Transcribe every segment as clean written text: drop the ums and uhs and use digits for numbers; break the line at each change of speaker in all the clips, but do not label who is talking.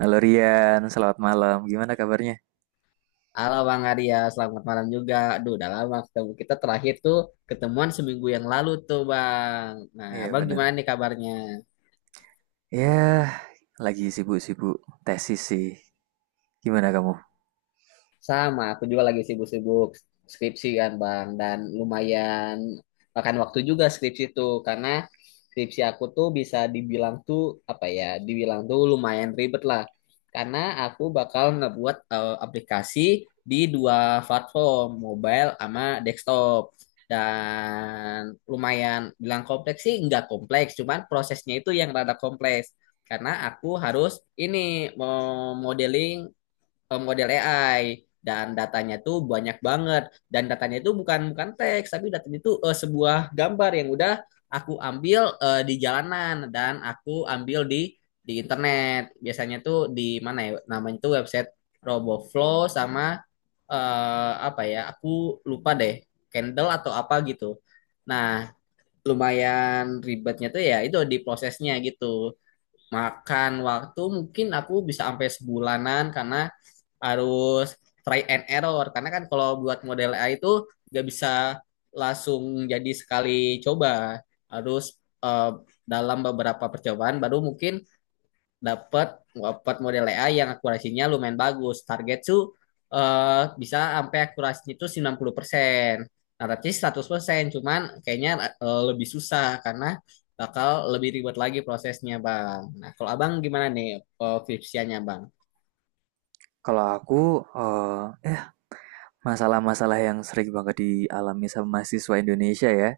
Halo Rian, selamat malam. Gimana kabarnya?
Halo Bang Arya, selamat malam juga. Aduh, udah lama ketemu. Kita terakhir tuh ketemuan seminggu yang lalu tuh Bang. Nah,
Iya
Bang
bener.
gimana nih kabarnya?
Ya, lagi sibuk-sibuk tesis sih. Gimana kamu?
Sama, aku juga lagi sibuk-sibuk skripsi kan Bang dan lumayan makan waktu juga skripsi itu karena skripsi aku tuh bisa dibilang tuh apa ya, dibilang tuh lumayan ribet lah. Karena aku bakal ngebuat aplikasi di dua platform, mobile sama desktop. Dan lumayan bilang kompleks sih nggak kompleks, cuman prosesnya itu yang rada kompleks. Karena aku harus ini mau modeling model AI dan datanya tuh banyak banget, dan datanya itu bukan bukan teks, tapi datanya itu sebuah gambar yang udah aku ambil di jalanan, dan aku ambil di internet biasanya tuh di mana ya namanya tuh website RoboFlow sama apa ya, aku lupa deh, Candle atau apa gitu. Nah, lumayan ribetnya tuh ya itu di prosesnya gitu, makan waktu mungkin aku bisa sampai sebulanan, karena harus try and error, karena kan kalau buat model AI itu nggak bisa langsung jadi sekali coba, harus eh, dalam beberapa percobaan baru mungkin dapat dapat model AI yang akurasinya lumayan bagus. Target tuh bisa sampai akurasinya itu 90%. Nah, tapi 100% cuman kayaknya lebih susah karena bakal lebih ribet lagi prosesnya, Bang. Nah, kalau Abang gimana nih Vipsianya, Bang?
Kalau aku, eh, eh, masalah-masalah yang sering banget dialami sama mahasiswa Indonesia ya.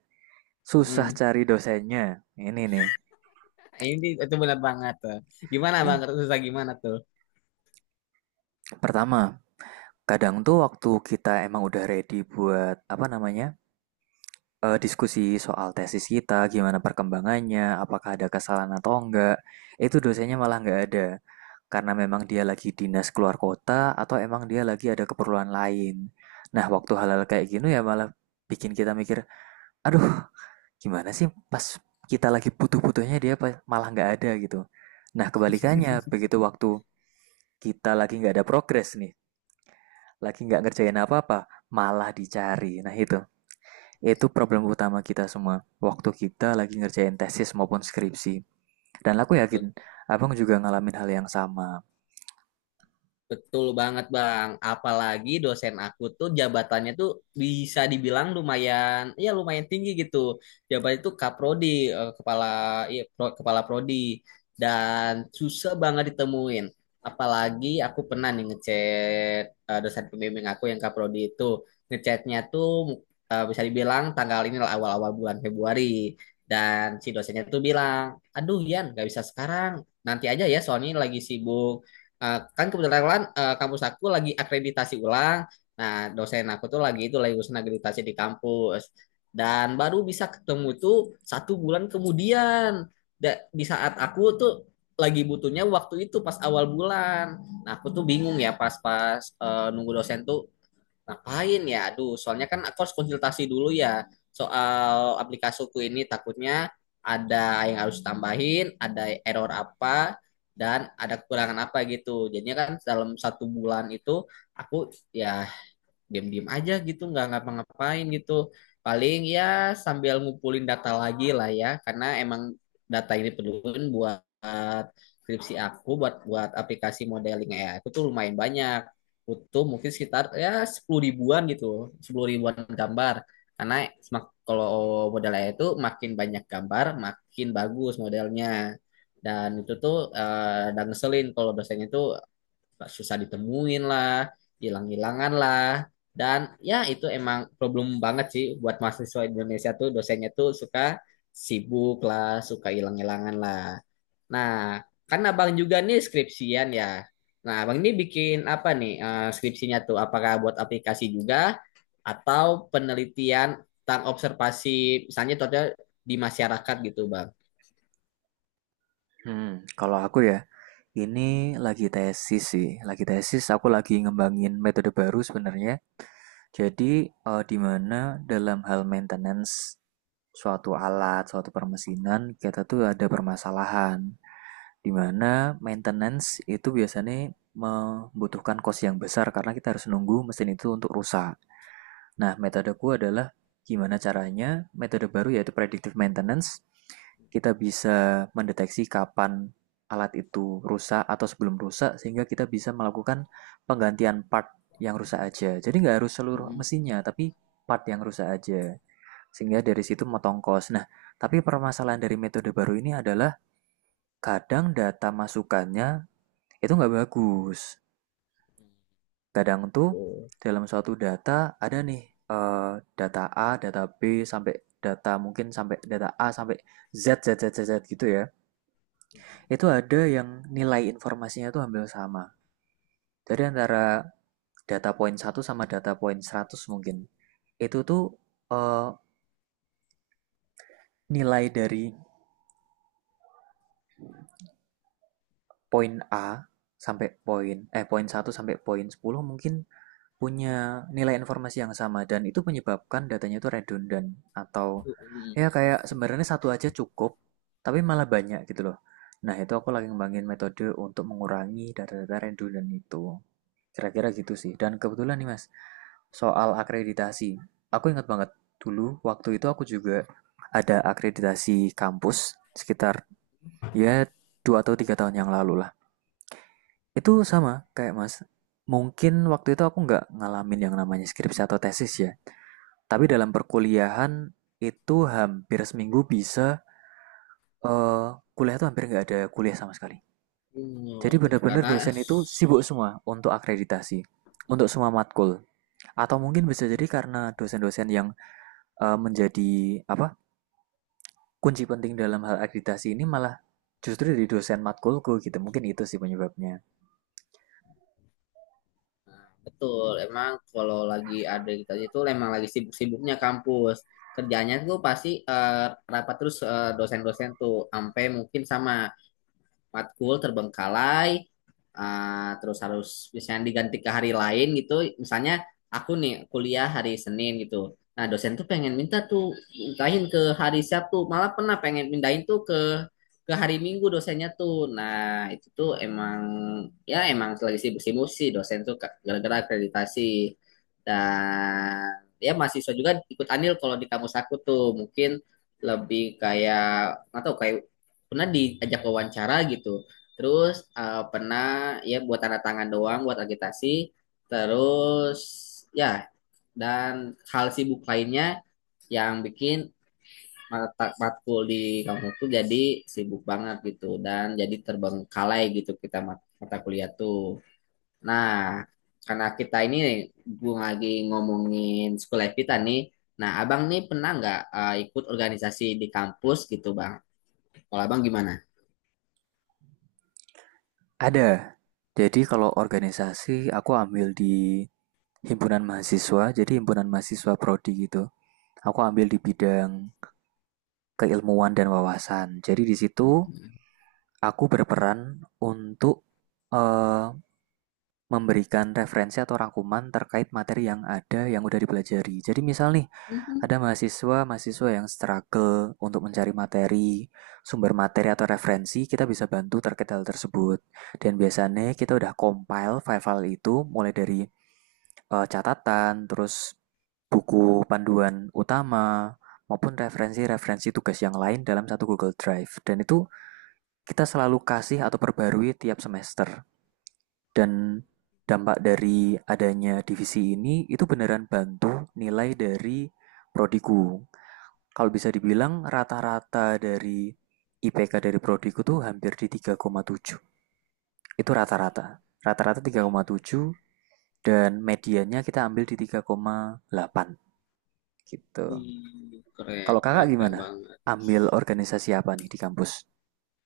Susah
Mm.
cari dosennya. Ini nih.
Ini itu benar banget tuh. Gimana, Bang?
Ini
Susah gimana tuh?
pertama, kadang tuh waktu kita emang udah ready buat apa namanya? Diskusi soal tesis kita, gimana perkembangannya, apakah ada kesalahan atau enggak. Itu dosennya malah enggak ada. Karena memang dia lagi dinas keluar kota atau emang dia lagi ada keperluan lain. Nah, waktu hal-hal kayak gini ya malah bikin kita mikir, aduh, gimana sih pas kita lagi butuh-butuhnya dia malah enggak ada gitu. Nah, kebalikannya, begitu waktu kita lagi enggak ada progres nih, lagi enggak ngerjain apa-apa, malah dicari. Nah, itu. Itu problem utama kita semua, waktu kita lagi ngerjain tesis maupun skripsi. Dan aku yakin, abang juga ngalamin hal yang sama.
Betul banget Bang. Apalagi dosen aku tuh jabatannya tuh bisa dibilang lumayan, ya lumayan tinggi gitu. Jabatannya tuh kaprodi, kepala, iya, kepala prodi, dan susah banget ditemuin. Apalagi aku pernah nih ngechat dosen pembimbing aku yang kaprodi itu, ngechatnya tuh bisa dibilang tanggal ini lah awal-awal bulan Februari. Dan si dosennya tuh bilang, aduh Yan, gak bisa sekarang, nanti aja ya, Sony lagi sibuk, kan kebetulan kampus aku lagi akreditasi ulang. Nah, dosen aku tuh lagi itu lagi urusan akreditasi di kampus. Dan baru bisa ketemu tuh satu bulan kemudian. Di saat aku tuh lagi butuhnya waktu itu pas awal bulan. Nah, aku tuh bingung ya pas-pas nunggu dosen tuh, ngapain ya? Aduh, soalnya kan aku harus konsultasi dulu ya soal aplikasiku ini, takutnya ada yang harus tambahin, ada error apa, dan ada kekurangan apa gitu. Jadinya kan dalam satu bulan itu aku ya diam-diam aja gitu, nggak ngapa-ngapain gitu, paling ya sambil ngumpulin data lagi lah ya, karena emang data ini perluin buat skripsi aku buat buat aplikasi modeling AI aku tuh lumayan banyak, butuh mungkin sekitar ya sepuluh ribuan gitu, sepuluh ribuan gambar, karena kalau model AI itu makin banyak gambar makin bagus modelnya. Dan itu tuh dan ngeselin kalau dosennya tuh susah ditemuin lah, hilang-hilangan lah. Dan ya itu emang problem banget sih buat mahasiswa Indonesia, tuh dosennya tuh suka sibuk lah, suka hilang-hilangan lah. Nah, kan abang juga nih skripsian ya. Nah, abang ini bikin apa nih skripsinya tuh? Apakah buat aplikasi juga atau penelitian tentang observasi misalnya contohnya di masyarakat gitu, Bang?
Hmm, kalau aku ya, ini lagi tesis sih, lagi tesis aku lagi ngembangin metode baru sebenarnya. Jadi di mana dalam hal maintenance suatu alat, suatu permesinan kita tuh ada permasalahan. Di mana maintenance itu biasanya membutuhkan cost yang besar karena kita harus nunggu mesin itu untuk rusak. Nah, metodeku adalah gimana caranya metode baru yaitu predictive maintenance. Kita bisa mendeteksi kapan alat itu rusak atau sebelum rusak sehingga kita bisa melakukan penggantian part yang rusak aja. Jadi nggak harus seluruh
Mm-mm.
mesinnya, tapi part yang rusak aja. Sehingga dari situ motong kos. Nah, tapi permasalahan dari metode baru ini adalah kadang data masukannya itu nggak bagus. Kadang tuh
Tuh.
dalam suatu data ada nih data A, data B sampai data mungkin sampai data A sampai Z Z Z Z, Z gitu ya. Itu ada yang nilai informasinya tuh hampir sama. Jadi antara data point 1 sama data point 100 mungkin. Itu tuh eh, nilai dari poin A sampai poin poin 1 sampai poin 10 mungkin punya nilai informasi yang sama dan itu menyebabkan datanya itu redundant atau
Mm.
ya kayak sebenarnya satu aja cukup tapi malah banyak gitu loh. Nah, itu aku lagi ngembangin metode untuk mengurangi data-data redundant itu. Kira-kira gitu sih. Dan kebetulan nih Mas, soal akreditasi. Aku ingat banget dulu waktu itu aku juga ada akreditasi kampus sekitar ya 2 atau 3 tahun yang lalu lah. Itu sama kayak Mas. Mungkin waktu itu aku nggak ngalamin yang namanya skripsi atau tesis ya. Tapi dalam perkuliahan itu hampir seminggu bisa, kuliah tuh hampir nggak ada kuliah sama sekali. Jadi
Oh, betul.
benar-benar
Karena
dosen itu sibuk semua untuk akreditasi, untuk semua matkul. Atau mungkin bisa jadi karena dosen-dosen yang, menjadi apa, kunci penting dalam hal akreditasi ini malah justru dari dosen matkulku gitu, mungkin itu sih penyebabnya.
betul, emang kalau lagi ada kita itu emang lagi sibuk-sibuknya kampus. Kerjanya tuh pasti rapat terus, dosen-dosen tuh sampai mungkin sama matkul terbengkalai, terus harus misalnya diganti ke hari lain gitu. Misalnya aku nih kuliah hari Senin gitu. Nah, dosen tuh pengen minta tuh pindahin ke hari Sabtu, malah pernah pengen pindahin tuh ke hari Minggu dosennya tuh. Nah, itu tuh emang ya emang lagi sibuk-sibuk sih dosen tuh Kak, gara-gara akreditasi. Dan ya mahasiswa juga ikut andil, kalau di kampus aku tuh mungkin lebih kayak nggak tahu kayak pernah diajak wawancara gitu. Terus pernah ya buat tanda tangan doang buat agitasi. Terus ya dan hal sibuk lainnya yang bikin mata matkul di kampus tuh jadi sibuk banget gitu dan jadi terbengkalai gitu kita mata kuliah tuh. Nah, karena kita ini gue lagi ngomongin sekolah kita nih. Nah, abang nih pernah nggak ikut organisasi di kampus gitu, bang? Kalau abang gimana?
Ada, jadi kalau organisasi aku ambil di himpunan mahasiswa, jadi himpunan mahasiswa prodi gitu. Aku ambil di bidang keilmuan dan wawasan. Jadi di situ aku berperan untuk, eee, memberikan referensi atau rangkuman terkait materi yang ada yang udah dipelajari. Jadi misal nih,
Mhm.
ada mahasiswa-mahasiswa yang struggle untuk mencari materi, sumber materi atau referensi, kita bisa bantu terkait hal tersebut. Dan biasanya kita udah compile file-file itu mulai dari catatan, terus buku panduan utama, maupun referensi-referensi tugas yang lain dalam satu Google Drive. Dan itu kita selalu kasih atau perbarui tiap semester. Dan dampak dari adanya divisi ini itu beneran bantu nilai dari prodiku. Kalau bisa dibilang rata-rata dari IPK dari prodiku tuh hampir di 3,7. Itu rata-rata. Rata-rata 3,7 dan mediannya kita ambil di 3,8. Gitu.
Wih, keren,
Kalau kakak
keren, keren
gimana?
banget.
Ambil organisasi apa nih di kampus?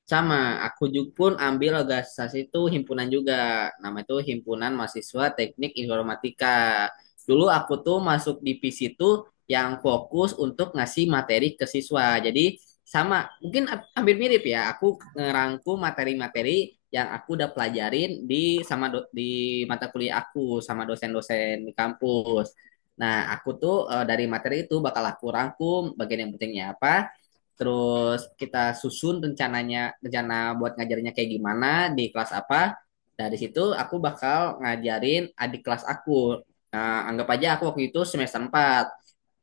Sama, aku juga pun ambil organisasi itu himpunan juga. Nama itu Himpunan Mahasiswa Teknik Informatika. Dulu aku tuh masuk divisi itu yang fokus untuk ngasih materi ke siswa. Jadi sama, mungkin hampir mirip ya. Aku ngerangkum materi-materi yang aku udah pelajarin di sama di mata kuliah aku sama dosen-dosen di kampus. Nah, aku tuh dari materi itu bakal aku rangkum bagian yang pentingnya apa, terus kita susun rencana buat ngajarnya kayak gimana di kelas apa, dari situ aku bakal ngajarin adik kelas aku. Nah, anggap aja aku waktu itu semester empat,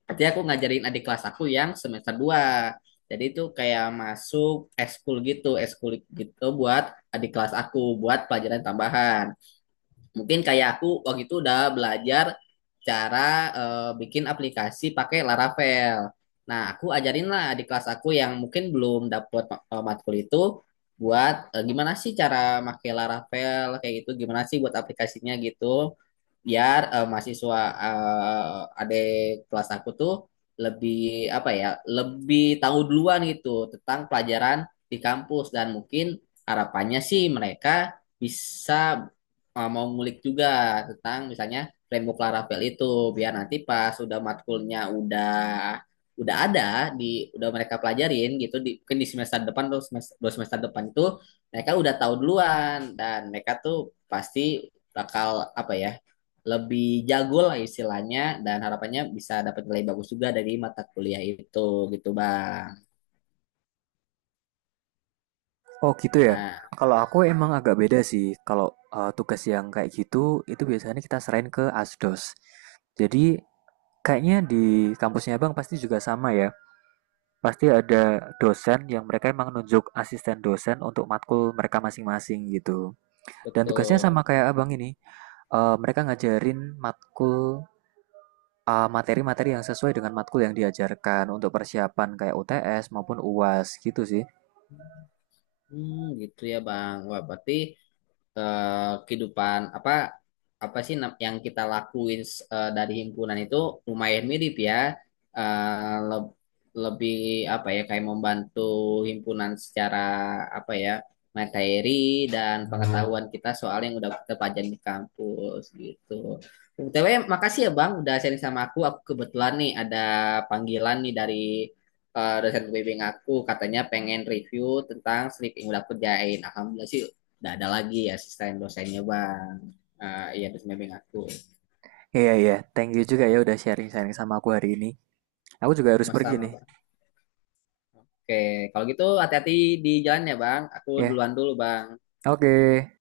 berarti aku ngajarin adik kelas aku yang semester dua, jadi itu kayak masuk eskul gitu, eskul gitu buat adik kelas aku buat pelajaran tambahan. Mungkin kayak aku waktu itu udah belajar cara bikin aplikasi pakai Laravel. Nah, aku ajarin lah di kelas aku yang mungkin belum dapet matkul itu buat gimana sih cara pakai Laravel kayak gitu, gimana sih buat aplikasinya gitu biar mahasiswa adik kelas aku tuh lebih apa ya, lebih tahu duluan gitu tentang pelajaran di kampus, dan mungkin harapannya sih mereka bisa mau ngulik juga tentang misalnya framework Laravel itu biar nanti pas udah matkulnya udah ada di udah mereka pelajarin gitu di, mungkin di semester depan atau semester, dua semester depan itu mereka udah tahu duluan, dan mereka tuh pasti bakal apa ya, lebih jago lah istilahnya, dan harapannya bisa dapat nilai bagus juga dari mata kuliah itu gitu bang.
Oh gitu ya.
Nah
Kalau aku emang agak beda sih. Kalau tugas yang kayak gitu itu biasanya kita serahin ke ASDOS. Jadi kayaknya di kampusnya Bang pasti juga sama ya. Pasti ada dosen yang mereka emang nunjuk asisten dosen untuk matkul mereka masing-masing gitu. Dan tugasnya sama
betul.
kayak Abang ini. Mereka ngajarin matkul materi-materi yang sesuai dengan matkul yang diajarkan untuk persiapan kayak UTS maupun UAS gitu sih.
Hmm, gitu ya bang. Wah berarti kehidupan apa apa sih yang kita lakuin dari himpunan itu lumayan mirip ya. Eh, le- lebih apa ya, kayak membantu himpunan secara apa ya, materi dan, hmm, pengetahuan kita soal yang udah kita pelajari di kampus gitu. BTW, makasih ya Bang udah sharing sama aku. Aku kebetulan nih ada panggilan nih dari dosen pembimbing aku katanya pengen review tentang slip yang udah aku kerjain. Alhamdulillah sih. Nggak ada lagi asisten dosennya bang. Ah, iya dosen bimbing aku.
Iya iya, thank you juga ya udah sharing-sharing sama aku hari ini. Aku juga harus pergi
Sama-sama
nih.
bang. Oke, kalau gitu hati-hati di jalan ya bang. Aku
Ya. Yeah.
duluan dulu bang.
Oke. Okay.